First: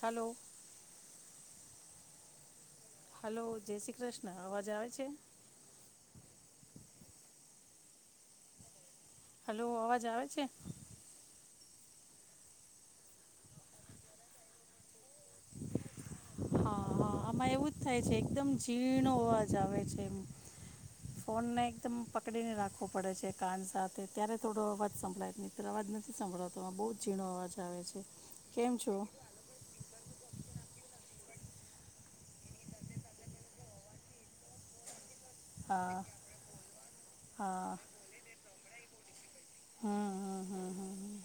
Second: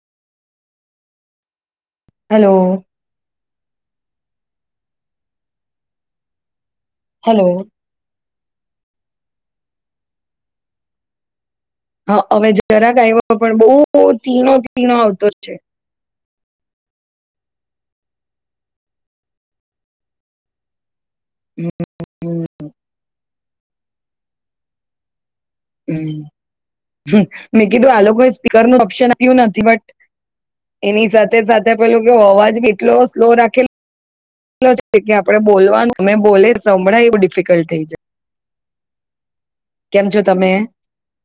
Hello. Hello. Hello, જય શ્રી કૃષ્ણ, અવાજ આવે છે. હેલો. હલો, અવાજ આવે છે? હા હવે જરાક આવ્યો પણ બહુ તીણો તીણો આવતો છે. હા, હા આમાં એવું જ થાય છે, એકદમ ઝીણો અવાજ આવે છે એમ. ફોન ને હમ એકદમ પકડીને રાખવો પડે છે કાન સાથે. ત્યારે થોડો અવાજ સંભળાય છે. હમ્મ, મેં આવે કીધું છે આ લોકોએ સ્પીકર કેમ નું છો ઓપ્શન આપ્યું નથી બટ એની સાથે-સાથે પેલું કેવો અવાજ બી એટલો સ્લો રાખેલો છે કે આમ હા [unintelligible] હમ્મ-હમ્મ-હમ્મ-હમ્મ,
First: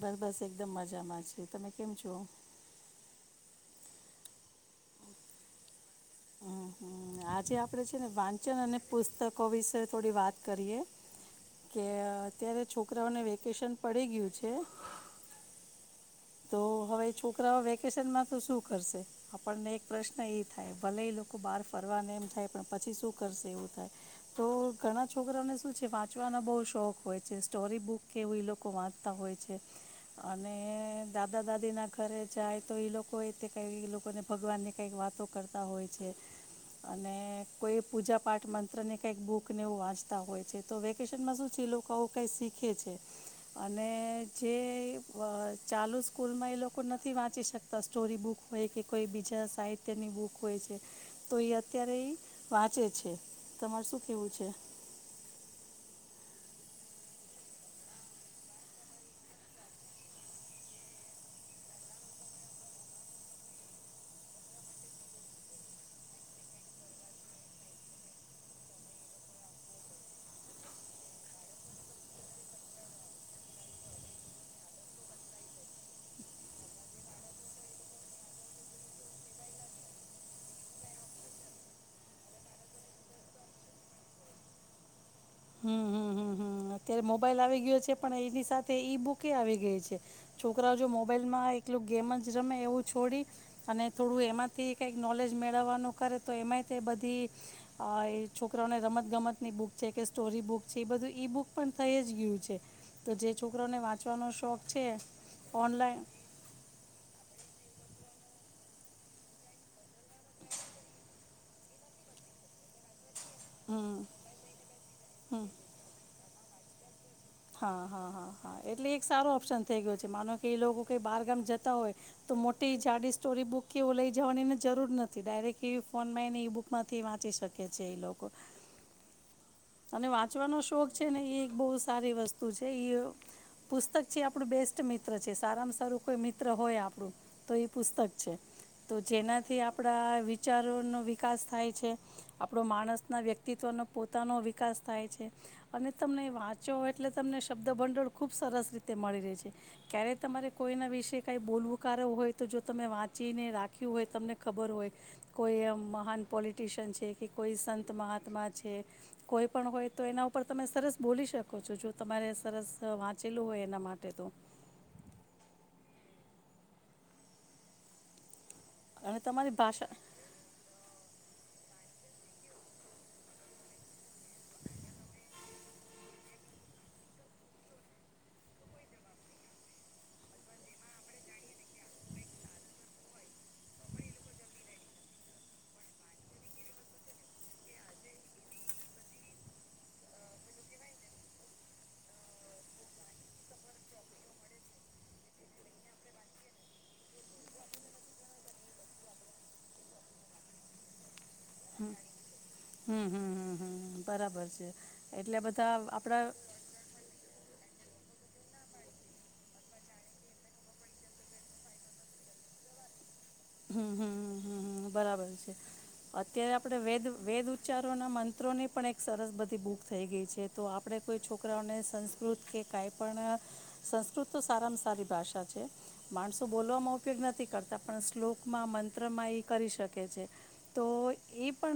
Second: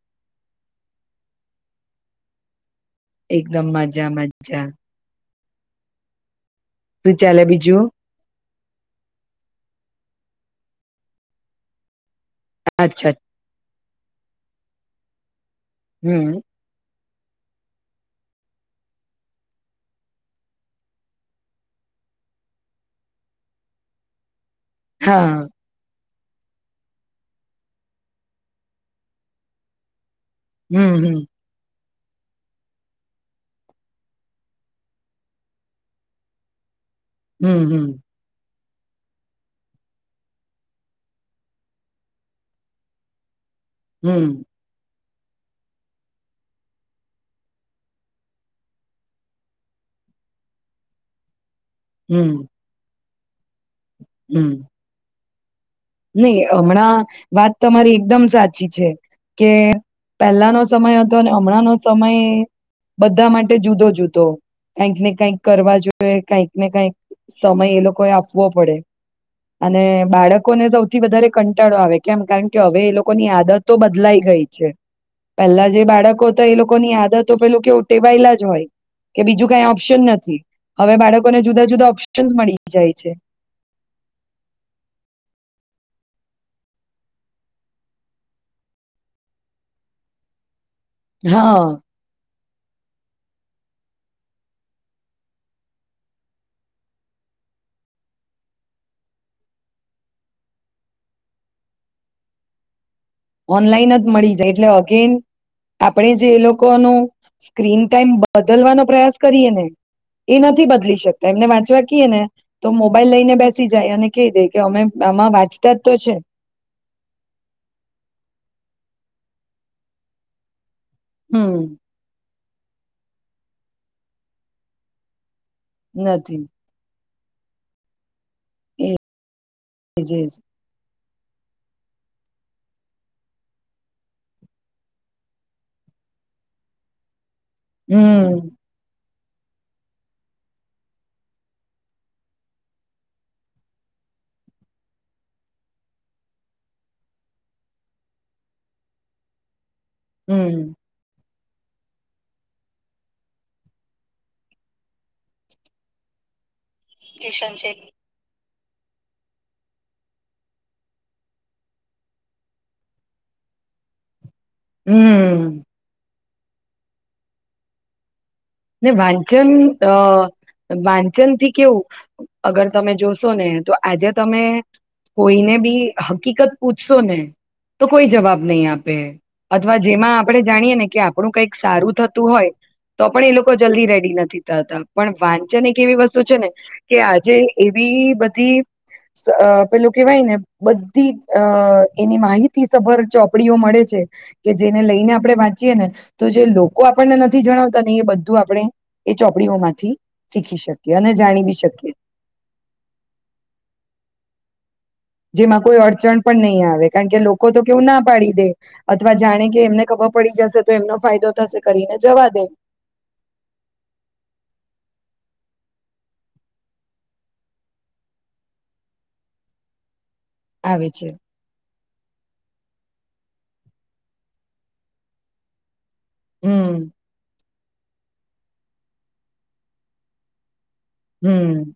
બસ બસ એકદમ મજામાં છે. તમે કેમ છો? એકદમ મજા મજા હમ્મ, હમ્મ, શું ચાલે આજે બીજું આપડે છે ને વાન કિકચન અને પુસ્તકો વિશે થોડી વાત કરીએ, કે અ્યારે અચ્છા છોકરાઓને વેકેશન પડી ગયું છે હમ્મ. તો હવે છોકરાઓ વેકેશનમાં તો શું કરશે આપણને એક પ્રશ્ન થાય, ભલે એ લોકો બાર ફરવા એમ જાય, પણ પછી શું કરશે એવું થાય. તો ઘણા હા છોકરાને શું છે, વાત ચવાનો બહ શોખ હોય છે. સ્ટોરી બુક કે એવું એલોકો વાંચતા હોય છે. અને હમ હમ દાદા દાદી ના કરરે જાય, તો એ લોકો એ તે કઈ, એ લોકોને ભગવાન ની કઈક વાતો કરતા હોય છે. અને હમ કોઈ હમ પૂજા પાઠમાં અને કંઈક બુક ને એવું વાંચતા હોય છે, તો વેકેશનમાં શું છે એલોકો આવું કઈ શીખે છે. અને હમ જે અહ ચાલુ સ્કૂલમાં એ લોકો નથી વાંચી શકતા સ્ટોરી બુક હોય કે કોઈ બીજા સાહિત્યની બુક હોય છે, તો એ અત્ અત્યારે એ હમ વાંચે છે. તમારે શું કેહવું છે? નઈ હમણાં વાત તમારી એકદમ સાચી છે કે પહેલાનો સમય હતો અને અમણાંનો સમય બધા માટે જુદો જુદો કાંઈક ને કાંઈક કરવા જોઈએ, કાંઈક ને કાંઈક સમય એ લોકોએ આપવો પડે અને બાળક કોને સૌથી વધારે કંટાળો આવે કેમ કારણ કે હવે એ લોકોની આદતો તો બદલાઈ ગઈ છે, પેલ્લા જે બાળકો હતા એ લોકોની આદતો પેલુ કેવુ ટેવાયેલા જ હોય કે બીજું કઈ ઓપ્શન નથી, હવે બાળકોને જુદા જુદા ઓપ્શનસ મળી જાય છે. હં, હં, હં, હં, હમ્મ, અત્યારે મોબાઈલ આવી ગયો છે પણ એની સાથે ઈ બુકે આવી ગઈ છે, છો કરા જો મોબાઈલમાં હા એકલુ ગેમ જ રમે એવું છોડી અને થોડું એમાંથી કંઈક નોલેજ મેળવવાનું કરે તો એમાંય તે બધી અ એ છોકરાને રમતગમતની બુક છે કે સ્ટોરી બુક છે, ઈ બધું ઈ બુક પણ થઈ જ ગયું છે. તો જે છોકરાઓને ઓનલાઈન જ વાંચવાનો મળી જાય શોખ એટલે છે અગેન ઓનલાઈન આપણેે જે એ લોકોનું સ્ક્રીન ટાઈમ બદલવાનો પ્રયાસ કરીએ ને એ નથી બદલી શકતા, એમને વાંચવા કીએ ને તો મોબ બાઈલ લઈને બેસી જાય હમ અને કેય દે કે અમે આમાં વાંચતા જ તો છે. હાં, હાં. એટલે એક સારો ઓપ્શન થેઈ ગયો છે માનો કે એ લોકો કંઈ બારગામ હમ જતા હોય તો મોટી જાડી સ્ટોરી બુક કે એવું લઈ જવાની એને જરૂર નથી, ડાયરેક્ટ એવી ફોનમાં નથી એની ઈ બુકમાંથી વાં ચી શકે છે એ લોકો એ અને જ એ જ વાંચવાનો શોખ છે ને ઈ એક બઉ સારી વસ્તુ છે, ઈ પુસ્તક છે આપણું બેસ્ટ મિત્ર છે, સારામાં સારું કોઈ મિત્ર હોય આપણું તો એ પુસ્તક છે હમ તો જેનાથી આપણા વિચારોનો વિકાસ થાય છે. આપણો માણસના વ્યક્તિત્વનો પોતાનો વિ કાસ થાય છે અને તમને વાંચો એટલે તમને શબ્દ ભંડોળ ખુબ સરસ રીતે મળી રહે છે. ક્યારે તમારે હમ કોઈના વિષે કંઈ બોલવું કારક હોય તો જો તમે વાંચીને રાખ્યું હોય તમને ખબર હોય કોઈ એ મહાન પોલી ટીશન છે કે કોઈ સંત મહાત્મા છે. કોઈ પણ હોય તો એના ઉપર તમે સરસ બોલી શકો છો. જો તમારે સરસ વાંચેલું હોય એના માટે તો. હમ્મ. ને અને વાંચન તમારી ભાષા અહ વાંચન થી કેવું અગર તમે જોશો ને તો આજે તમે કોઈને બી હકીકત પૂછશો ને તો કોઈ જવાબ નહી આપે. અથવા જેમાં આપણે જાણીએ ને કે આપણું કઈક સારું થતું હોય, તો પણ એ લોક કો જલ્દી રેડી નથી થતા. પણ વાંચન એક એવી વસ્તુ છે ને, કે આજે એવી બધી સ પેલું કેવાય ને બધી અહ એની માહિતી સભર ચોપડીઓ મળે છે. કે જેને લઈને આપણે વાંચીએ ને, તો જે લોકો આપણને નથી જણાવતા ને એ બધ ધું આપણે એ ચોપડીઓ માંથી શીખી શકીએ અને જાણી બી શકીએ. હમ્મ-હમ્મ-હમ્મ-હમ્મ-હમ્મ બરાબર છે. એટલે જેમાં બધા કોઈ અડચણ આપણા પણ નહીં આવે. કારણ કે લોકો તો કેવું ના પાડી દે અથવા જાણે કે એમને ખબર પડી જશે તો એમનો ફાયદો થશે કરીને જવા દે. હમ્મ-હમ્મ-હમ્મ-હમ્મ-હમ્મ બરાબર છે. અત્યારે આપડે વેદ-વેદ ઉચ્ચારોના મંત્રો ની પણ એક સરસ બધી બુક થઈ ગઈ છે. તો આવે આપણે છે કોઈ છોકરાઓને સંસ સંસ્કૃત કે કાંઈ પણ અહ સંસ્કૃત તો સારામાં સારી ભાષા છે. માણસો હમ બોલવામાં ઉપયોગ નથી કર તા પણ સ્લો માં મંત્રમાં એ કરી શકે છે. હમ્મ.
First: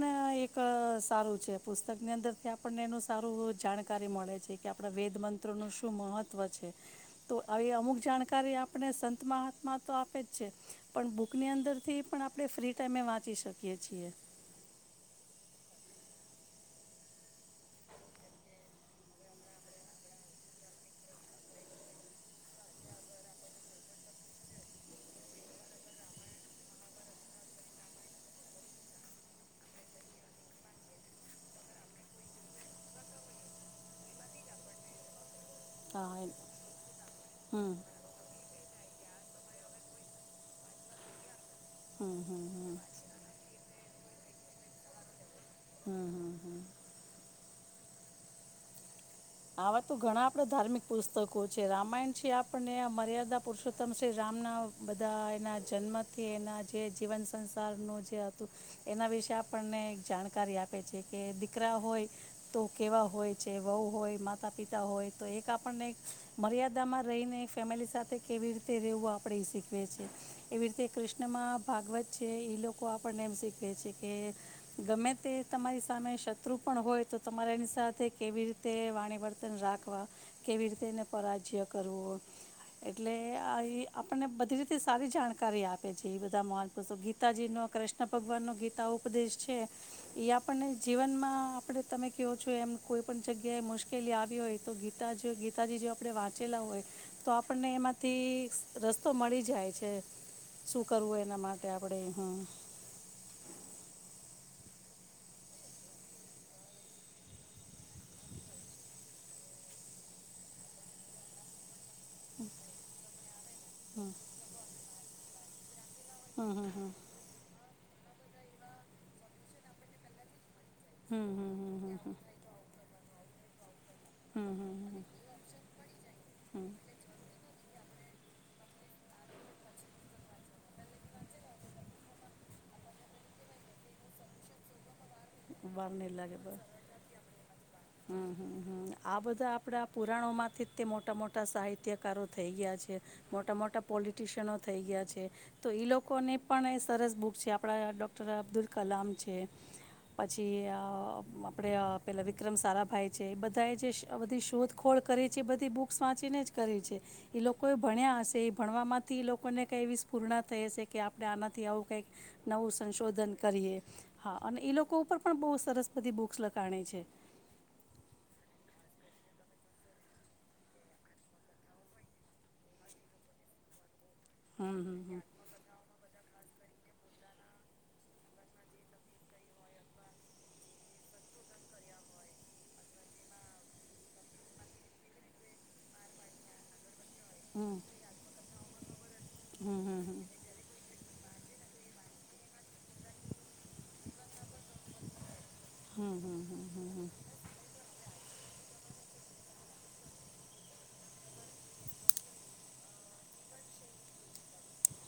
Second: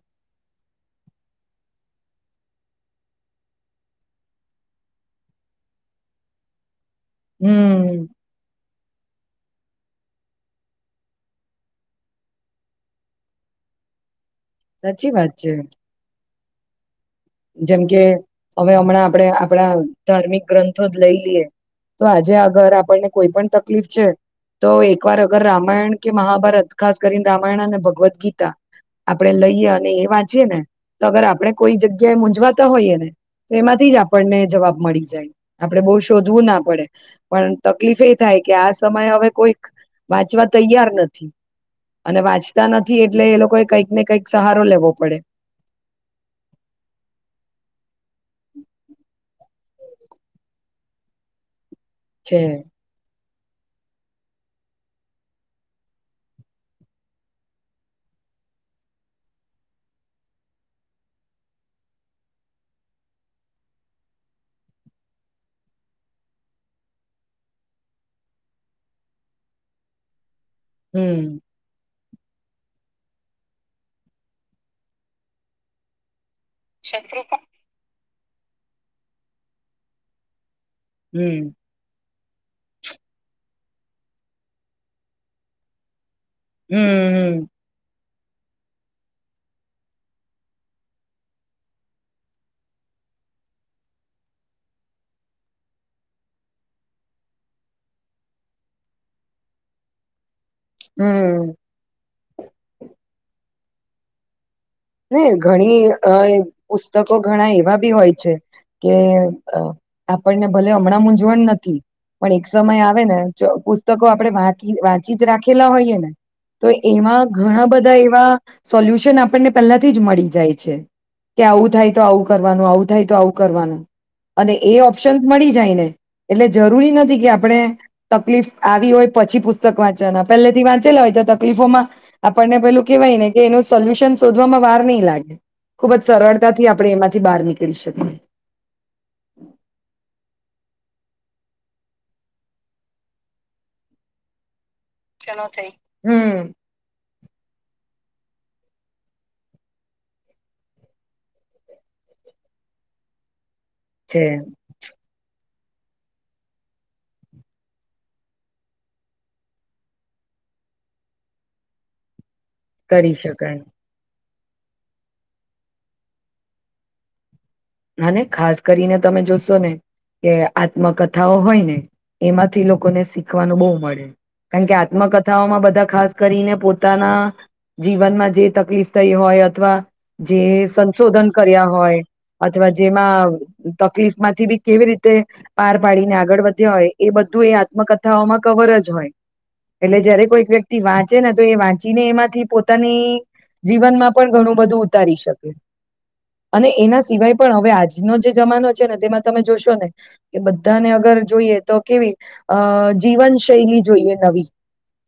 અહ સારું છે. પુસ્તકની અંદરથી આપણને એનું સારું જાણકારી મળે છે કે, આપણા વેદ મંત્રનું શું મહત્વ છે. તો આવી અમુક હમ જાણકારી આપ આપને સંત મહાત્મા તો આપે જ છે, પણ બૂ કની અંદર થી પણ આપણે ફ્રી ટાઈમે વાંચી શકીએ છીએ. સાચી વાત છે. જેમ કે હવે હમણાં આપડે-આપડા ધાર્મિક ગ્રંથો જ લઈ લઈએ, તો આજે અગર આપણને કોઈ પણ તકલીફ છે, તો એકવાર અગર રામાયણ કે મહાભારત ખાસ કરીને રામાયણ અને ભગવદ ગીતા આપણેે લઈએ અને એ વાંચીએ ને તો અગર આપણે કોઈ જગ્ય ગ્યા મૂઝવાતા હોઈએ ને, તો એમાંથી જ આપણને જવાબ મળી જાય. આપડે બહુ હા એમ. શોધવું ના પડે, પણ હમ તકલીફ એ થાય કે આ સમયે હવે કોઈક વાંચવા તૈયાર નથી હમ અને હમ વાંચતા હમ નથી એટલે એ લોકોએ કંઈક ને કંઈક સહારો લેવો પડે. હમ્મ-હમ્મ-હમ્મ. આવા તો ઘણા આપડા ધાર્મિક પુસ્તકો છે. રામાયણ છે આપણને આ મર્યાદા પુરુષોત્તમ શ્રી રામના બધા એના જન્મથી એના જે જીવન સંસારનું જે હતું, એના વિશે આપણને એક જાણકારી આપે છે. કે દીકરા હોય તો કેવા હોય છે. વહુ હોય માતા પિતા હોય, તો એક આપણને એક મર્યાદામાં રહીને ફેમિલી સાથે કેવી રીતે રવું આપણેે એ શીખવે છેએ. એવી રીતે હમ કૃષ્ણમાં ભાગવત છે, ઈ લોકો આપણને એમ શીખવે છે કે, ગમે તે તમારી સામે સ ત્રુ પણ હોય તો તમારે એની સાથે કેવી રીતે વાણી વર્તન રાખવા કેવી રીતે એને હમ પરાજય કરવો એટલે આ એ આપને બધી રીતે સારી જાણકારી આપે છે. જે બધા [unintelligible] હમ હમ ગીતાજી નો કૃષ્ કૃષ્ણ ભગવાનનો ગીતા ઉપદેશ છે એ આપણને જીવનમાં આપણે તમે કયો છો એમ કોઈ પણ જગ્યાએ મુશ્કેલી કેલી આવી હોય તો ગીતા જ્યો ગીતાજી જો આપણે વાંચેલા હોય તો આપણને એમાંથી સ રસ્તો મળી જાય છે એમ. શું કરવું હમ. એના માટે આપડે હા. નહી ઘણી અય પુસ્તકો ઘણા એવા બી હોય છે કે આપણને ભલે હમણાં મૂંઝવણ નથી પણ એક સમય આવે ને જો હમ પુસ્તકો આપડે વાંકી વાંચ ચીત રાખેલા હોઈએ ને હમ તો હમ હમ એમાં ઘણા બધા એ માં સોલ્યુશન આપણને પહેલાથી જ મળી જાય. છે હમ કે હમ આવું થાય હમ તો હમ આવું કરવાનું આવું થાય તો આવું કરવાનું. હમ અને હમ હમ એ હમ ઓપ્શન્સ મળી જાયને એટલે જરૂરી નથી કે આપડે તકલીફ આવી હોય પછી પુસ્તક વાંચવાના, પહેલેથી વાંચેલા હોય તો તકલીફોમાં આપણને પેલું કેહવાય ને કે એનું સોલ્યુશન શોધવામાં વાર નઈ લા વાર નઈ લાગે, બહાર નીકળી શકીએ હં, હં, આ બધા આપડા પુરાણોમાંથી તે મોટા મોટા સાહિત્યકારો થઈ ગયા છે, મોટા મોટા પોલિટિશિયનો થઈ ગયા છે, તો ઈ લોકોને હમ પણ એ સરસ બુક છે આપણા ડૉક [unintelligible] અબ્દુલ કલામ છે. પછી અ આપણે અ પેલા વિક્રમ સારાભાઈ છે, એ બ ધાએ જે શ આ છે બધી શોધખોળ કરી છે, એ બધ ધી બુક્સ વાંચીને જ કરી છે, એ લોકો એ ભણ્યા હશે ઈ ભણવામાંથી ઈ લોકોને કંઈ એવી સ્ફુરણાં થઈ હશે કે આપણે આનાથી આવું કંઈક નવું કરી સંશોધન શકાય કરીએ. હા અને ઈ લો કો ઉપર પણ બો સરસ બધી બુક્સ લખાણી છે. અને ખાસ કરીને તમે જોશો ને કે આત્મકથાઓ હોય ને એમાંથી લોકોને શીખવાનું બઉ મળે. કાણ કે આત્મકથાઓમાં બધા ખાસ કરીને પોતાના જીવનમાં જે તકલીફ થઈ હોય અથવા જે સંશોધન કર્યા હોય અથવા જેમાં તકલીફ માંથી બી કેવી રીતે પાર પાડીને આગળ વધ્યા હોય એ બધું એ આત્મકથાઓમાં કવર જ હોય, એટલે જયારે કોઈક વ્યક્તિ વાત જેને તો એ વાંચીને એમાંથી પોતાની જીવનમાં પણ ઘણું બધું ઉતારી શકે. હમ્મ-હમ્મ-હમ્મ-હમ્મ, હમ્મ. થાય પણ હવે આજનો જે જમાનો છે ને તેમાં તમે જોશો ને કે બધાને અગર જોઈએ તો કેવી અહ જીવન શૈલી જોઈએ નવી.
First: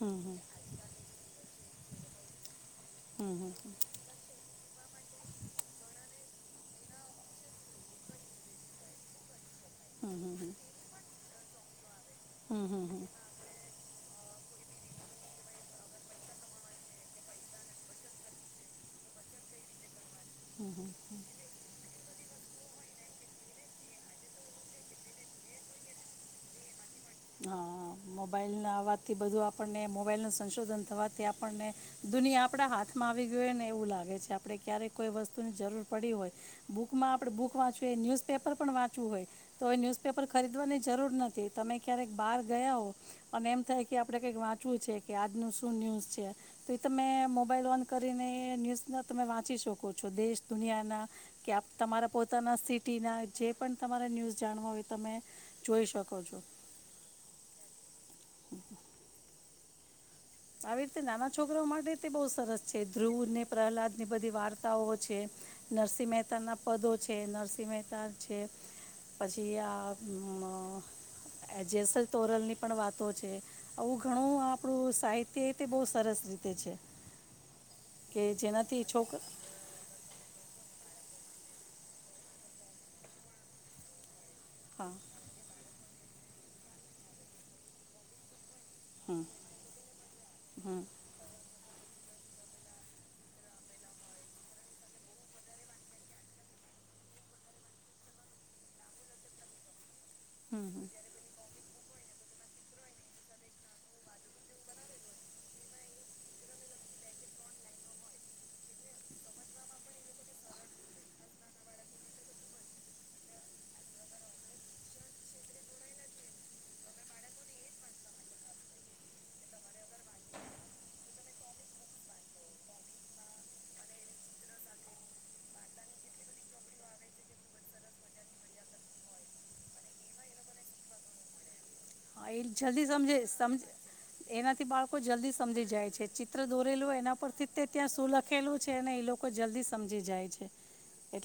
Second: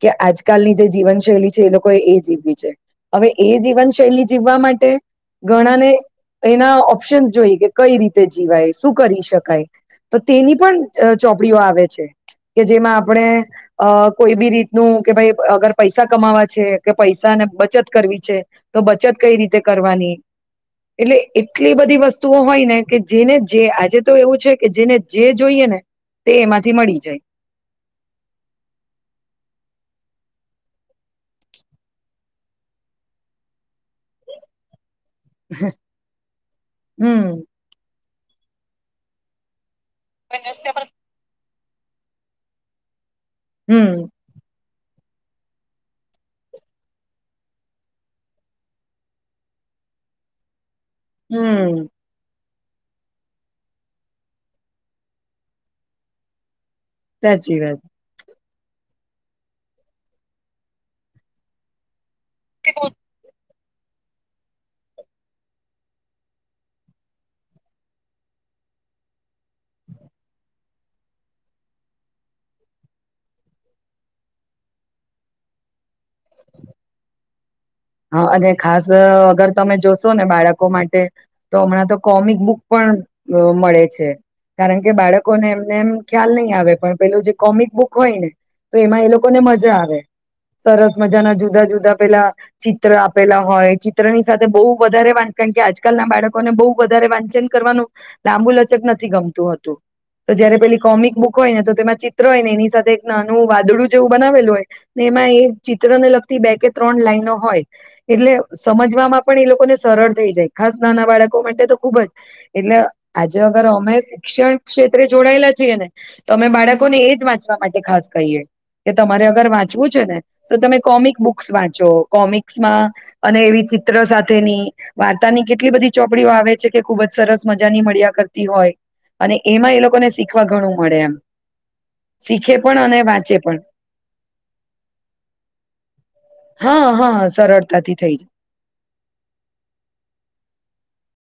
કે આજકાલની જે જીવનશૈલી જે લોકોએ એ જીવવી છે. હવે એ જીવનશૈલી જીવવા માટ ટે ઘણા ને એના ઓ ઓપ્શન જોઈ કે કઈ રીતે જીવાય શું કરી શકાય? તો તેની પણ અહ ચોપડીઓ આવે છે. કે જેમાં આપણે અહ કોઈ બી રીતનું કે ભાઈ અગર પૈસા કમાવે છે કે પૈસા ને બચત કરવી છે, તો બચત કઈ રીતે કરવાની. એટલે હમ્મ-હમ્મ-હમ્મ. એટલી બધી વસ્તુઓ હોય ને કે જેને જે આજે તો એવું છે કે જેને જે જોઈએ ને તે એમાંથી મળી જાય હા, હા મોબાઈલ ના અવાજ થી બધું આપણને મોબાઈલનો સંશોધન થવાથી આપણને દુનિયા આપડા હાથમાં આવી ગઈ હોય ને એવું લાગે છે. આપડે ક્યારેક કોઈ વસ્તુની જરૂર પડી હોય બુકમાં હમ આપણે બુક વાંચું એ ન્યૂઝ પેપર પણ વાંચવું હોય. તો ન્યૂઝપેપર ખરીદવાની જરૂર નથી. તમે ક્યારેક બાર ગયા હો પણ એમ થાય કે હમ આપડે કઈ વાત શું છે કે આજનું શું ન્યૂઝ છે? તો એ તમે મોબાઈલ ઓન કરીને ન્યૂઝ તમે વાંચી શકો છો. દેશ દુનિયા કે હમ તમારા પોતે પોતાના સિટીના જે પણ તમારે ન્યૂઝ જાણવા હોય તમે જોઈ શકો છો. સાચી વાત. આવી રીતે નાના છોકરો માટે બહુ સરસ છે. ધ્રુવને પ્રહલાદની બધી વાર્તાઓ છે, નરસિંહ મહેતાના પદો છે, નરસિંહ મહેતા છે, પછી આ અ જેસલ તોરલ ની પણ વાતો છે આવું ઘણું આપણું સાહિત તે તે બહુ સરસ રીતે છે. કે હા અને જેનાથી ખાસ છોકરા અગર તમે જોશો ને બાળકો માટે તો હમણાં તો કોમિક બુક અ પણ મળે છે. કારણ કે હા બાળકોને એમને એમ ખ્યાલ નહી આવે પણ પેલુ જે કોમિક બુક હોય ને તો એમાં એ હમ લોકોને મજા આવે. હમ સરસ મજાના જુદા જુદા તો પેલા ચિત્ર આપેલા હોય, ચિત્રની સાથે બહુ વધારે વાંચન કે આજકાલના બાળકોને બહુ વધારે વાંચન કરવાનું લાંબુ લચક નથી ગમતું હતું. તો જયારે હમ પેલી હમ. કોમિક બુક હોય ને તો તેમાં ચિત્ર હોય ને એની સાથે એક નાનું વાદળું જેવું બનાવેલું હોય ને એમાં એ ચિત્ર ને લગતી બે કે ત્રણ લાઈનો હોય, એટલે સમજવામાં પણ એ લોકોને સરળ થઈ જાય, ખાસ નાના બાળકો માટે તો ખુબ જ. એટલે આજે અગર અમે શિક્ષણ ક્ષેત્રે જોડાયેલા છીએ ને તો અમે બાળકોને એ જ વાંચવા માટે ખાસ કહીએ, કે તમારે અગર વાંચવું છે ને તો તમે કોમિક બુક્સ વાંચો. કોમિક્સમાં અને એવી ચિત્ર સાથેની વાર્તાની કેટલી બધી ચોપડીઓ આવે છે, કે ખુબ જ સરસ મજાની મળ્યા કરતી હોય, અને એમાં એ લોકોને શીખવા ઘણું મળે એમ. હા એ શીખે પણ જલ્દી અને સમજે વાંચે સમ પણ એનાથી બાળકો જલ્દી સમજી જાય છે. ચિત્ર દોરેલું હા હોય એના હા પરથી તે ત્યાં સરળતાથી શું થઈ લખેલું છે ને ઈ લોકો જલ્દી સમજી જાય છે.